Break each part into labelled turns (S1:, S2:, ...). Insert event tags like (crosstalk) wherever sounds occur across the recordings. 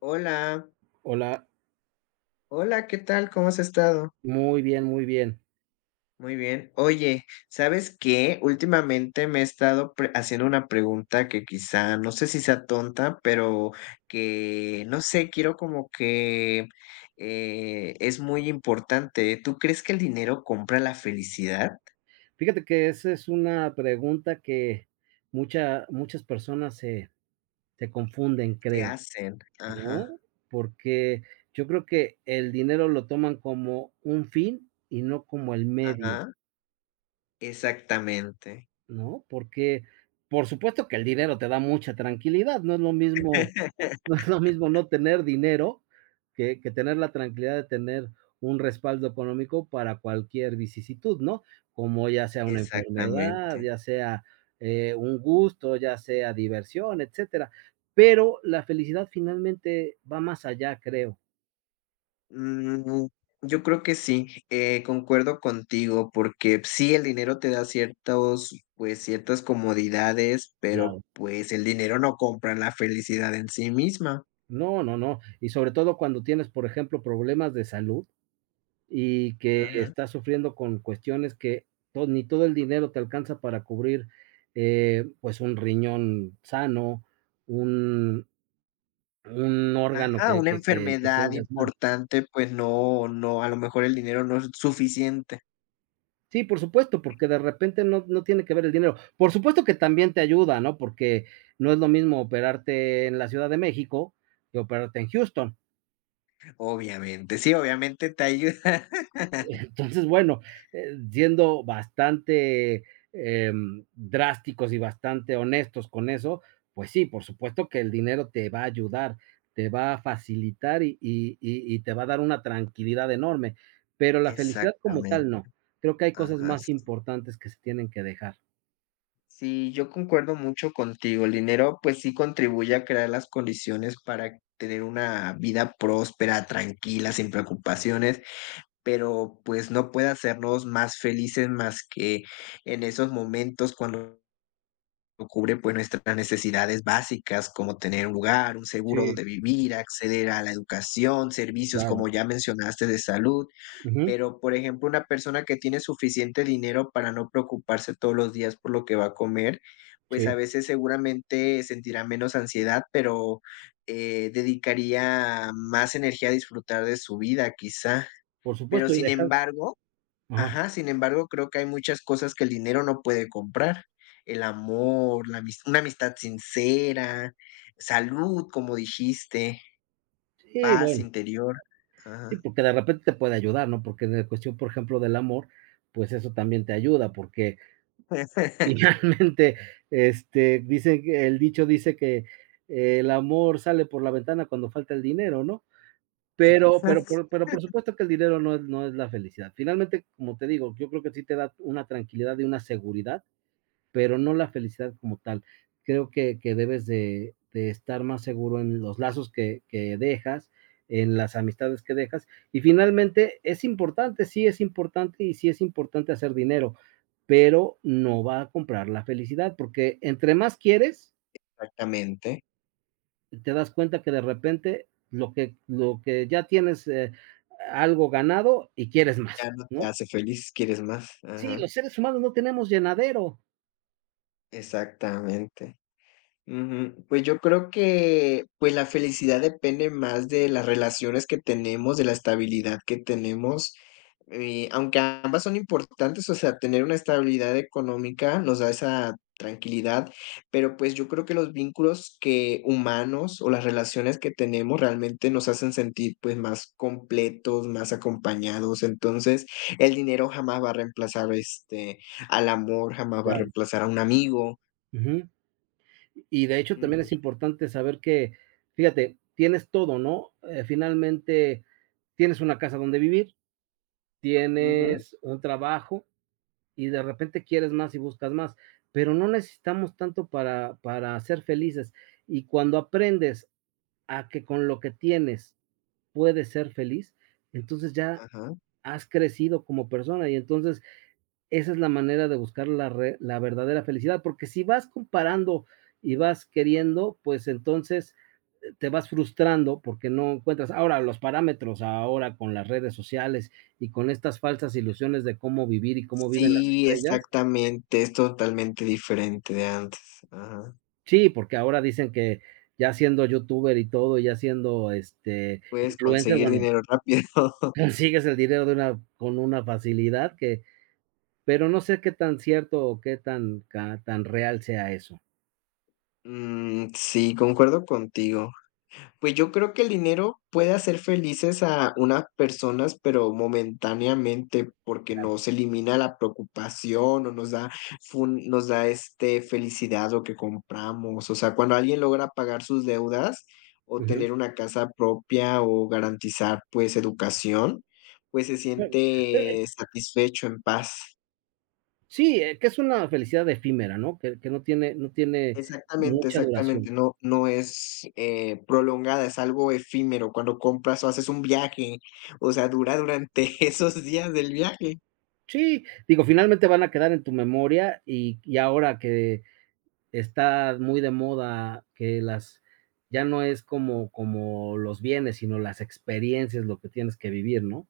S1: Hola.
S2: Hola.
S1: Hola, ¿qué tal?, ¿cómo has estado?
S2: Muy bien, muy bien.
S1: Muy bien, oye, ¿sabes qué?, ultimamente me he estado pre haciendo una pregunta que quizá no sé si sea tonta, pero que, no sé, quiero como que, eh, es muy importante, ¿tú crees que el dinero compra la felicidad?
S2: Fíjate que, esa es una pregunta que, mucha muchas personas se se confunden,
S1: Se
S2: creo,
S1: hacen ajá
S2: ¿no?, porque yo creo que el dinero lo toman como un fin y no como el medio.
S1: Ajá. Exactamente
S2: ¿No?, porque, por supuesto que el dinero te da mucha tranquilidad, no es lo mismo no es lo mismo
S1: (laughs)
S2: no tener dinero que que tener la tranquilidad de tener un respaldo económico para cualquier vicisitud, ¿no?, como ya sea una enfermedad,
S1: Exactamente.
S2: ya sea, eh, un gusto, ya sea diversión, etcétera, pero la felicidad finalmente va más allá, creo.
S1: Mm, yo creo que sí, eh, concuerdo contigo porque sí, el dinero te da ciertos, pues ciertas comodidades, pero,
S2: Claro.
S1: pues, el dinero no compra la felicidad en sí misma.
S2: No, no, no, y sobre todo cuando tienes, por ejemplo, problemas de salud y que
S1: Ujú.
S2: estás sufriendo con cuestiones que to ni todo el dinero te alcanza para cubrir, eh, pues, un riñón sano, un un órgano
S1: Ajá,
S2: que
S1: una
S2: que que
S1: enfermedad
S2: tengas mal.
S1: importante, pues, no no a lo mejor el dinero no es suficiente.
S2: Sí, por supuesto, porque de repente no no tiene que ver el dinero, por supuesto que también te ayuda, ¿no?, porque no es lo mismo operarte en la Ciudad de México, que operarte en Houston.
S1: Obviamente, sí, obviamente te ayuda.
S2: Entonces, bueno,
S1: (laughs)
S2: eh, siendo bastante, eh, drásticos y bastante honestos con eso, pues sí, por supuesto que el dinero te va a ayudar, te va a facilitar y y y te va a dar una tranquilidad enorme, pero la felicidad como
S1: Exactamente,
S2: tal no, creo que hay cosas
S1: ajá,
S2: más
S1: sí.
S2: importantes que se tienen que dejar.
S1: Sí, yo concuerdo mucho contigo, el dinero, pues sí, contribuye a crear las condiciones para tener una vida próspera, tranquila, sin preocupaciones, pero, pues, no puede hacernos más felices, más que en esos momentos cuando nos cubre, pues, nuestras necesidades básicas, como tener un lugar, un seguro
S2: Si.
S1: donde vivir, acceder a la educación, servicios, como
S2: Claro.
S1: ya mencionaste, de salud,
S2: Ujú.
S1: pero, por ejemplo, una persona que tiene suficiente dinero para no preocuparse todos los días por lo que va a comer, pues, a
S2: Sí.
S1: veces seguramente sentirá menos ansiedad, pero, eh, dedicaría más energía a disfrutar de su vida quizá,
S2: Por
S1: pero
S2: supuesto y
S1: sin
S2: dejar
S1: embargo
S2: ajá.
S1: ajá, sin embargo creo que hay muchas cosas que el dinero no puede comprar, el amor, la una amistad sincera, salud, como dijiste,
S2: Sí,
S1: paz
S2: bueno.
S1: interior,
S2: Sí,
S1: ajá.
S2: porque de repente te puede ayudar, ¿no?, porque en cuestión, por ejemplo, del amor, pues, eso también te ayuda, porque
S1: Puede ser. (chuckles)
S2: finalmente, este, dicen que el dicho dice que: "El amor sale por la ventana cuando falta el dinero", ¿no?, pero pero por pero, por
S1: (unintelligible)
S2: supuesto, que el dinero no es no es la felicidad, finalmente, como te digo, yo creo que sí te da una tranquilidad de una seguridad, pero no la felicidad como tal. Creo que que debes de de estar más seguro en los lazos que que dejas en las amistades que dejas y finalmente, es importante, sí es importante, y sí es importante hacer dinero, pero no va a comprar la felicidad porque entre más quieres
S1: Exactamente.
S2: Te das cuenta que, de repente lo que lo que ya tienes, eh, algo ganado y quieres
S1: Ya
S2: más,
S1: no te
S2: ¿no?
S1: hace feliz, quieres más,
S2: Sí,
S1: ajá.
S2: los seres humanos no tenemos llenadero.
S1: Exactamente, ujú, pues, yo creo que, pues, la felicidad depende más de las relaciones que tenemos, de la estabilidad que tenemos, eh, aunque ambas son importantes, o sea, tener una estabilidad económica nos da esa tranquilidad, pero, pues, yo creo que los vínculos que humanos o las relaciones que tenemos realmente nos hacen sentir, pues, más completos, más acompañados. Entonces, el dinero jamás va a reemplazar, este, al amor, jamás va a
S2: Claro.
S1: reemplazar a un amigo.
S2: Ujú. Y de hecho también
S1: Ujú.
S2: es importante saber que, fíjate, tienes todo, ¿no?, eh, finalmente, tienes una casa donde vivir,
S1: Ujú.
S2: tienes un trabajo y de repente quieres más y buscas más, pero no necesitamos tanto para para ser felices, y cuando aprendes a que con lo que tienes puedes ser feliz, entonces ya
S1: Ajá.
S2: has crecido como persona y entonces esa es la manera de buscar la re la verdadera felicidad porque si vas comparando y vas queriendo, pues, entonces, eh, te vas frustrando porque no encuentras, ahora los parámetros, ahora con las redes sociales y con estas falsas ilusiones de cómo vivir y cómo viven las
S1: Sí,
S2: estrellas.
S1: exactamente, es totalmente diferente de antes ajá.
S2: Sí, porque ahora dicen que, ya siendo youtuber y todo, ya siendo este
S1: Puedes
S2: influencer,
S1: conseguir
S2: bueno
S1: dinero rápido. (laughs)
S2: consigues el dinero de una con una facilidad que, pero no sé qué tan cierto o qué tan ca tan real sea eso.
S1: Mm, sí, concuerdo contigo, pues yo creo que, el dinero puede hacer felices a unas personas, pero momentáneamente, porque
S2: Claro.
S1: no se elimina la preocupación, o nos da, fun nos da, este, felicidad lo que compramos, o sea, cuando alguien logra pagar sus deudas, o
S2: Ujú.
S1: tener una casa propia o garantizar, pues, educación, pues, se
S2: Claro, eh
S1: siente satisfecho, en paz.
S2: Sí, es que es una felicidad efímera, ¿no?, que que no tiene no tiene
S1: Exactamente,
S2: mucha duración.
S1: exactamente, no no es, eh, prolongada, es algo efímero cuando compras o haces un viaje, o sea, dura durante esos días del viaje.
S2: Sí, digo, finalmente van a quedar en tu memoria, y y ahora que está muy de moda que las ya no es como como los bienes, sino las experiencias, lo que tienes que vivir, ¿no?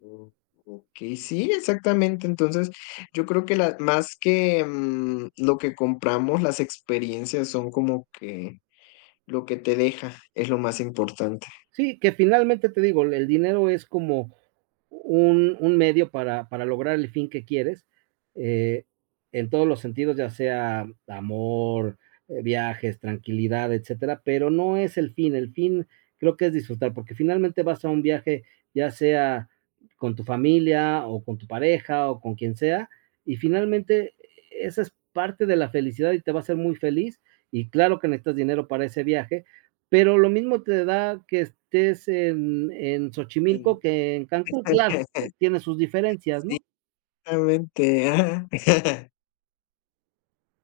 S1: O okey, sí, exactamente, entonces, yo creo que la más que, mm, lo que compramos, las experiencias son como que, lo que te deja, es lo más importante.
S2: Sí, que finalmente te digo, el dinero es como un un medio para para lograr el fin que quieres, eh, en todos los sentidos ya sea amor, eh, viajes, tranquilidad, etcétera, pero no es el fin, el fin, creo que es disfrutar porque finalmente vas a un viaje, ya sea con tu familia o con tu pareja o con quien sea, y finalmente, e e esa es parte de la felicidad y te va a hacer muy feliz y claro que necesitas dinero para ese viaje, pero lo mismo te da que estés en en
S1: Sí,
S2: Xochimilco que en Cancún, claro,
S1: (laughs)
S2: tiene sus diferencias
S1: sí,
S2: ¿no?
S1: realmente. Ah. (chuckles)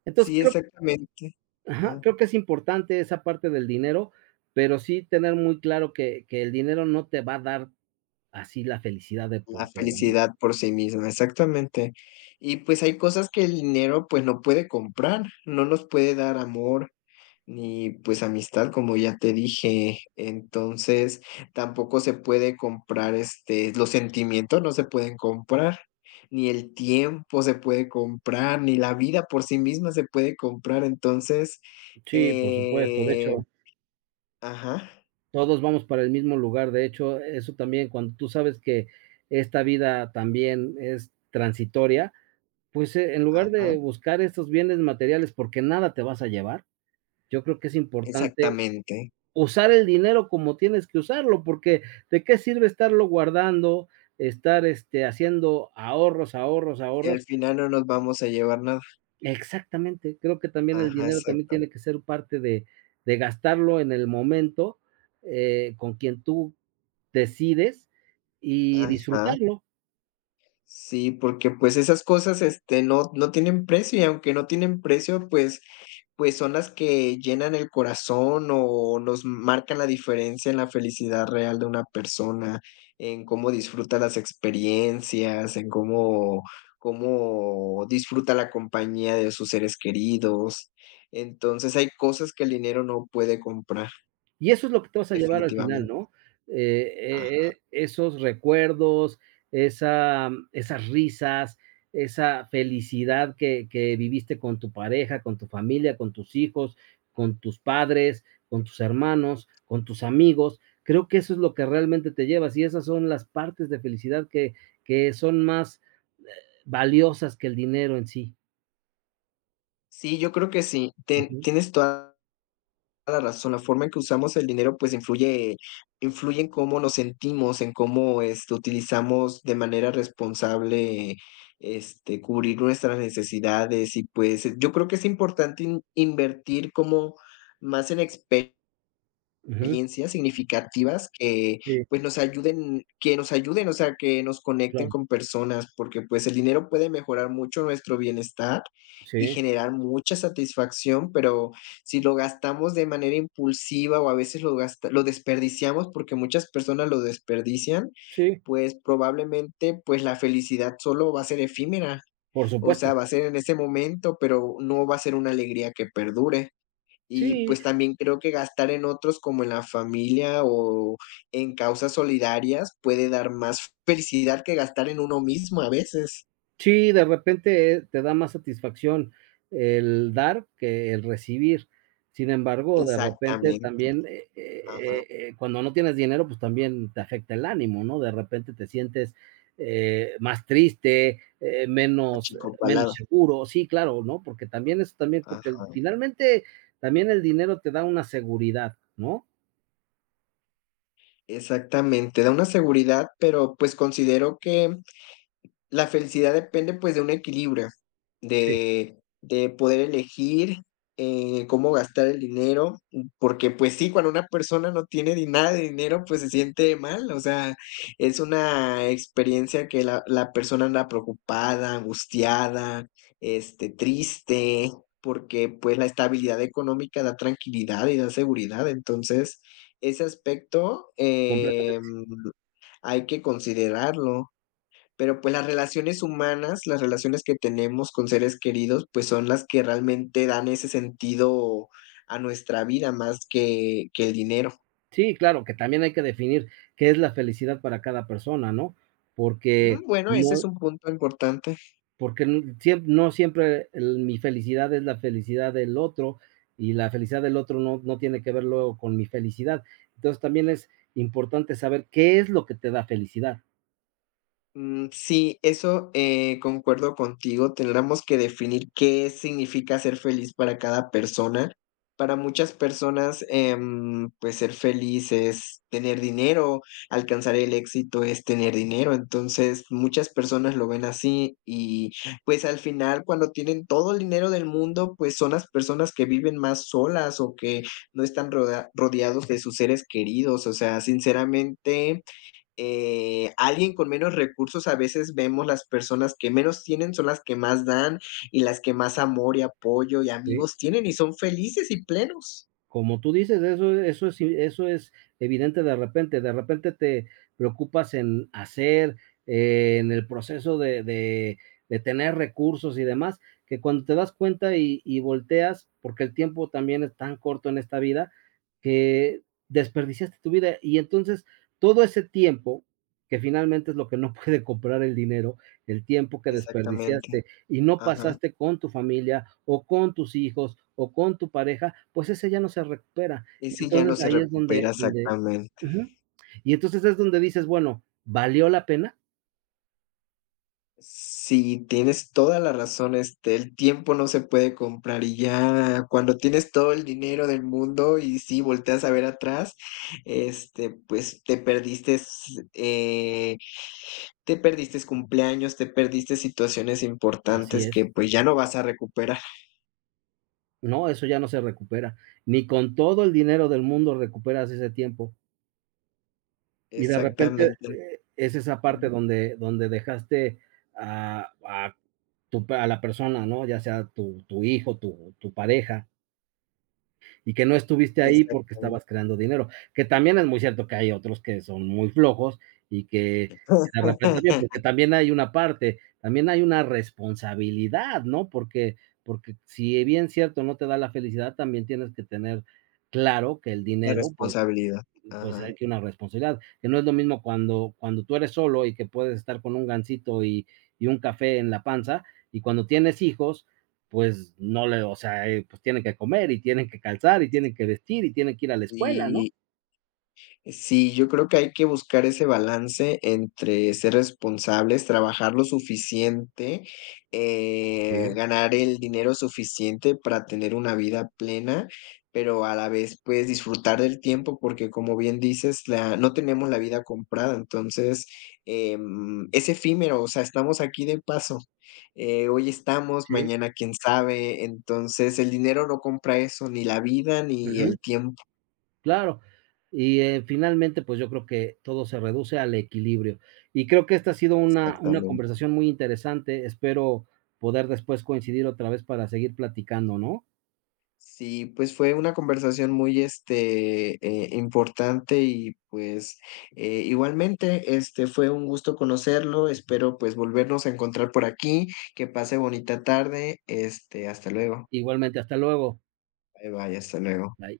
S2: Entonces
S1: Sí,
S2: creo
S1: exactamente,
S2: Ajá,
S1: ajá.
S2: creo que es importante esa parte del dinero, pero sí tener muy claro que que el dinero no te va a dar así la felicidad de
S1: La
S2: por todo, ¿no?
S1: felicidad por sí misma, exactamente. Y, pues, hay cosas que el dinero, pues, no puede comprar, no nos puede dar amor, ni, pues, amistad, como ya te dije. Entonces, tampoco se puede comprar este, los sentimientos no se pueden comprar, ni el tiempo se puede comprar, ni la vida por sí misma se puede comprar. Entonces,
S2: Sí, por supuesto, de
S1: eh.
S2: hecho
S1: Ajá.
S2: todos vamos para el mismo lugar. De hecho, eso también, cuando tú sabes que esta vida también es transitoria, pues, eh, en lugar de
S1: Ajá.
S2: buscar esos bienes materiales porque nada te vas a llevar, yo creo que es importante
S1: Exactamente.
S2: usar el dinero como tienes que usarlo, porque ¿de qué sirve estarlo guardando, estar, este, haciendo ahorros, ahorros,
S1: Sí,
S2: ahorros?
S1: al final no nos vamos a llevar nada.
S2: Exactamente, creo que también el
S1: Ajá,
S2: dinero también
S1: exactamente.
S2: tiene que ser parte de de gastarlo en el momento, eh, con quien tú decides y
S1: Ajá.
S2: disfrutarlo.
S1: Sí, porque, pues, esas cosas, este, no no tienen precio y, aunque no tienen precio, pues pues, son las que llenan el corazón o nos marcan la diferencia en la felicidad real de una persona, en cómo disfruta las experiencias, en cómo cómo disfruta la compañía de sus seres queridos. Entonces, hay cosas que el dinero no puede comprar.
S2: Y eso es lo que te vas a llevar al final,
S1: Definitivamente.
S2: ¿no?,
S1: Ajá.
S2: e e e esos recuerdos, esa, mm, esas risas, esa felicidad que que viviste con tu pareja, con tu familia, con tus hijos, con tus padres, con tus hermanos, con tus amigos. Creo que eso es lo que realmente te llevas, y esas son las partes de felicidad que que son más, eh, valiosas que el dinero en sí.
S1: Sí, yo creo que sí. Te
S2: Ujú.
S1: tienes toda la razón, la forma en que usamos el dinero, pues, influye influye en cómo nos sentimos, en cómo, este, utilizamos de manera responsable, este, cubrir nuestras necesidades y, pues, yo creo que es importante inv invertir como más en expe
S2: Ujú.
S1: riencias significativas que,
S2: Sí.
S1: pues, nos ayuden que nos ayuden, o sea, que nos conecten
S2: Claro.
S1: con personas, porque, pues, el dinero puede mejorar mucho nuestro bienestar y
S2: Sí.
S1: generar mucha satisfacción, pero si lo gastamos de manera impulsiva o a veces lo gasta lo desperdiciamos porque muchas personas lo desperdician,
S2: Sí.
S1: pues, probablemente, pues, la felicidad solo va a ser efímera.
S2: Por
S1: O
S2: supuesto.
S1: sea, va a ser en ese momento, pero no va a ser una alegría que perdure. Y,
S2: Sí.
S1: pues, también creo que gastar en otros como en la familia o en causas solidarias puede dar más felicidad que gastar en uno mismo a veces.
S2: Sí, de repente, eh, te da más satisfacción el dar que el recibir. Sin embargo, de repente
S1: Exactamente.
S2: también, eh
S1: Ajá.
S2: eh eh, cuando no tienes dinero, pues también te afecta el ánimo, ¿no? De repente te sientes, eh, más triste, eh, menos eh, menos
S1: Achicopalado.
S2: seguro Sí, claro, ¿no? Porque también eso también porque
S1: Ajá.
S2: finalmente, también el dinero te da una seguridad, ¿no?
S1: Exactamente, da una seguridad, pero, pues, considero que la felicidad depende, pues, de un equilibrio,
S2: Sí.
S1: de de poder elegir, eh, cómo gastar el dinero, porque, pues, sí, cuando una persona no tiene di nada de dinero, pues, se siente mal, o sea, es una experiencia que la la persona anda preocupada, angustiada, este, triste, porque, pues, la estabilidad económica da tranquilidad y da seguridad. Entonces, ese aspecto, em,
S2: Completamente.
S1: hay que considerarlo. Pero, pues, las relaciones humanas, las relaciones que tenemos con seres queridos, pues, son las que realmente dan ese sentido a nuestra vida más que que el dinero.
S2: Sí, claro, que también hay que definir qué es la felicidad para cada persona, ¿no?
S1: Mm,
S2: Porque,
S1: bueno, ese es
S2: no
S1: un punto importante.
S2: porque n siemp no siempre, eh, l mi felicidad es la felicidad del otro y la felicidad del otro no no tiene que ver luego con mi felicidad. Entonces también es importante saber qué es lo que te da felicidad.
S1: Mm. Sí, eso, eh, concuerdo contigo, tendríamos que definir qué significa ser feliz para cada persona. Para muchas personas, em, pues, ser feliz es tener dinero, alcanzar el éxito es tener dinero. Entonces, muchas personas lo ven así y, pues, al final, cuando tienen todo el dinero del mundo, pues, son las personas que viven más solas o que no están rodea rodeados de sus seres queridos. O sea, sinceramente, eh, alguien con menos recursos a veces vemos las personas que menos tienen son las que más dan, y las que más amor y apoyo y
S2: Sí.
S1: amigos tienen, y son felices y plenos.
S2: Como tú dices, eso eso sí eso es evidente de repente de repente te preocupas en hacer, en el proceso de de de tener recursos y demás que cuando te das cuenta y y volteas porque el tiempo también es tan corto en esta vida que desperdiciaste tu vida y entonces todo ese tiempo que finalmente es lo que no puede comprar el dinero, el tiempo que
S1: Exactamente.
S2: desperdiciaste, y no
S1: Ajá.
S2: pasaste con tu familia, o con tus hijos, o con tu pareja, pues ese ya no se recupera.
S1: Y
S2: Y
S1: sí, ya no
S2: entonces
S1: se
S2: ahí es donde
S1: recupera,
S2: donde
S1: exactamente.
S2: Ujú, y entonces es donde dices: “Bueno, ¿valió la pena?”.
S1: Si tienes toda la razón, este, el tiempo no se puede comprar y ya cuando tienes todo el dinero del mundo y sí volteas a ver atrás, este, pues, te perdiste, s eh, (sucks teeth) te perdiste cumpleaños, te perdiste situaciones
S2: Así
S1: importantes
S2: es.
S1: que pues ya no vas a recuperar.
S2: No, eso ya no se recupera. Ni con todo el dinero del mundo recuperas ese tiempo. Y de repente,
S1: Exactamente.
S2: eh, es esa parte
S1: Ujú.
S2: donde donde dejaste a a tu pa a la persona, ¿no?, ya sea, tu tu hijo, tu tu pareja. Y que no estuviste ahí porque
S1: Exactamente.
S2: estabas creando dinero, que también es muy cierto que hay otros que son muy flojos y que de repente también Porque
S1: (laughs)
S2: también hay una parte. También hay una responsabilidad, ¿no? Porque porque, si bien cierto no te da la felicidad, también tienes que tener claro que el
S1: La
S2: dinero, pues
S1: responsabilidad,
S2: pues
S1: ajá.
S2: hay que una responsabilidad. Que no es lo mismo cuando cuando tú eres solo y que puedes estar con un Gansito y y un café en la panza, y cuando tienes hijos, pues no le o sea, eh, pues tiene que comer y tienen que calzar y tienen que vestir y tienen que ir a la escuela, ¿no?
S1: Sí. Eh, sí, yo creo que hay que buscar ese balance entre ser responsables, trabajar lo suficiente, eh,
S2: Sí.
S1: ganar el dinero suficiente para tener una vida plena, pero a la vez, pues, disfrutar del tiempo, porque, como bien dices, la no tenemos la vida comprada. Entonces, em, es efímero, o sea, estamos aquí de paso, eh, hoy estamos,
S2: Sí.
S1: mañana quién sabe. Entonces, el dinero no compra eso, ni la vida ni
S2: Ujú.
S1: el tiempo.
S2: Claro. Y, eh, finalmente, pues yo creo que todo se reduce al equilibrio. Y creo que esta ha sido una una
S1: Exactamente.
S2: conversación muy interesante. Espero poder después coincidir otra vez para seguir platicando, ¿no?
S1: Sí, pues, fue una conversación muy, este, eh, importante y, pues, eh, igualmente, este, fue un gusto conocerlo. Espero, pues, volvernos a encontrar por aquí. Que pase bonita tarde, este, hasta luego.
S2: Igualmente, hasta luego.
S1: Bye, bye, hasta luego.
S2: Bye.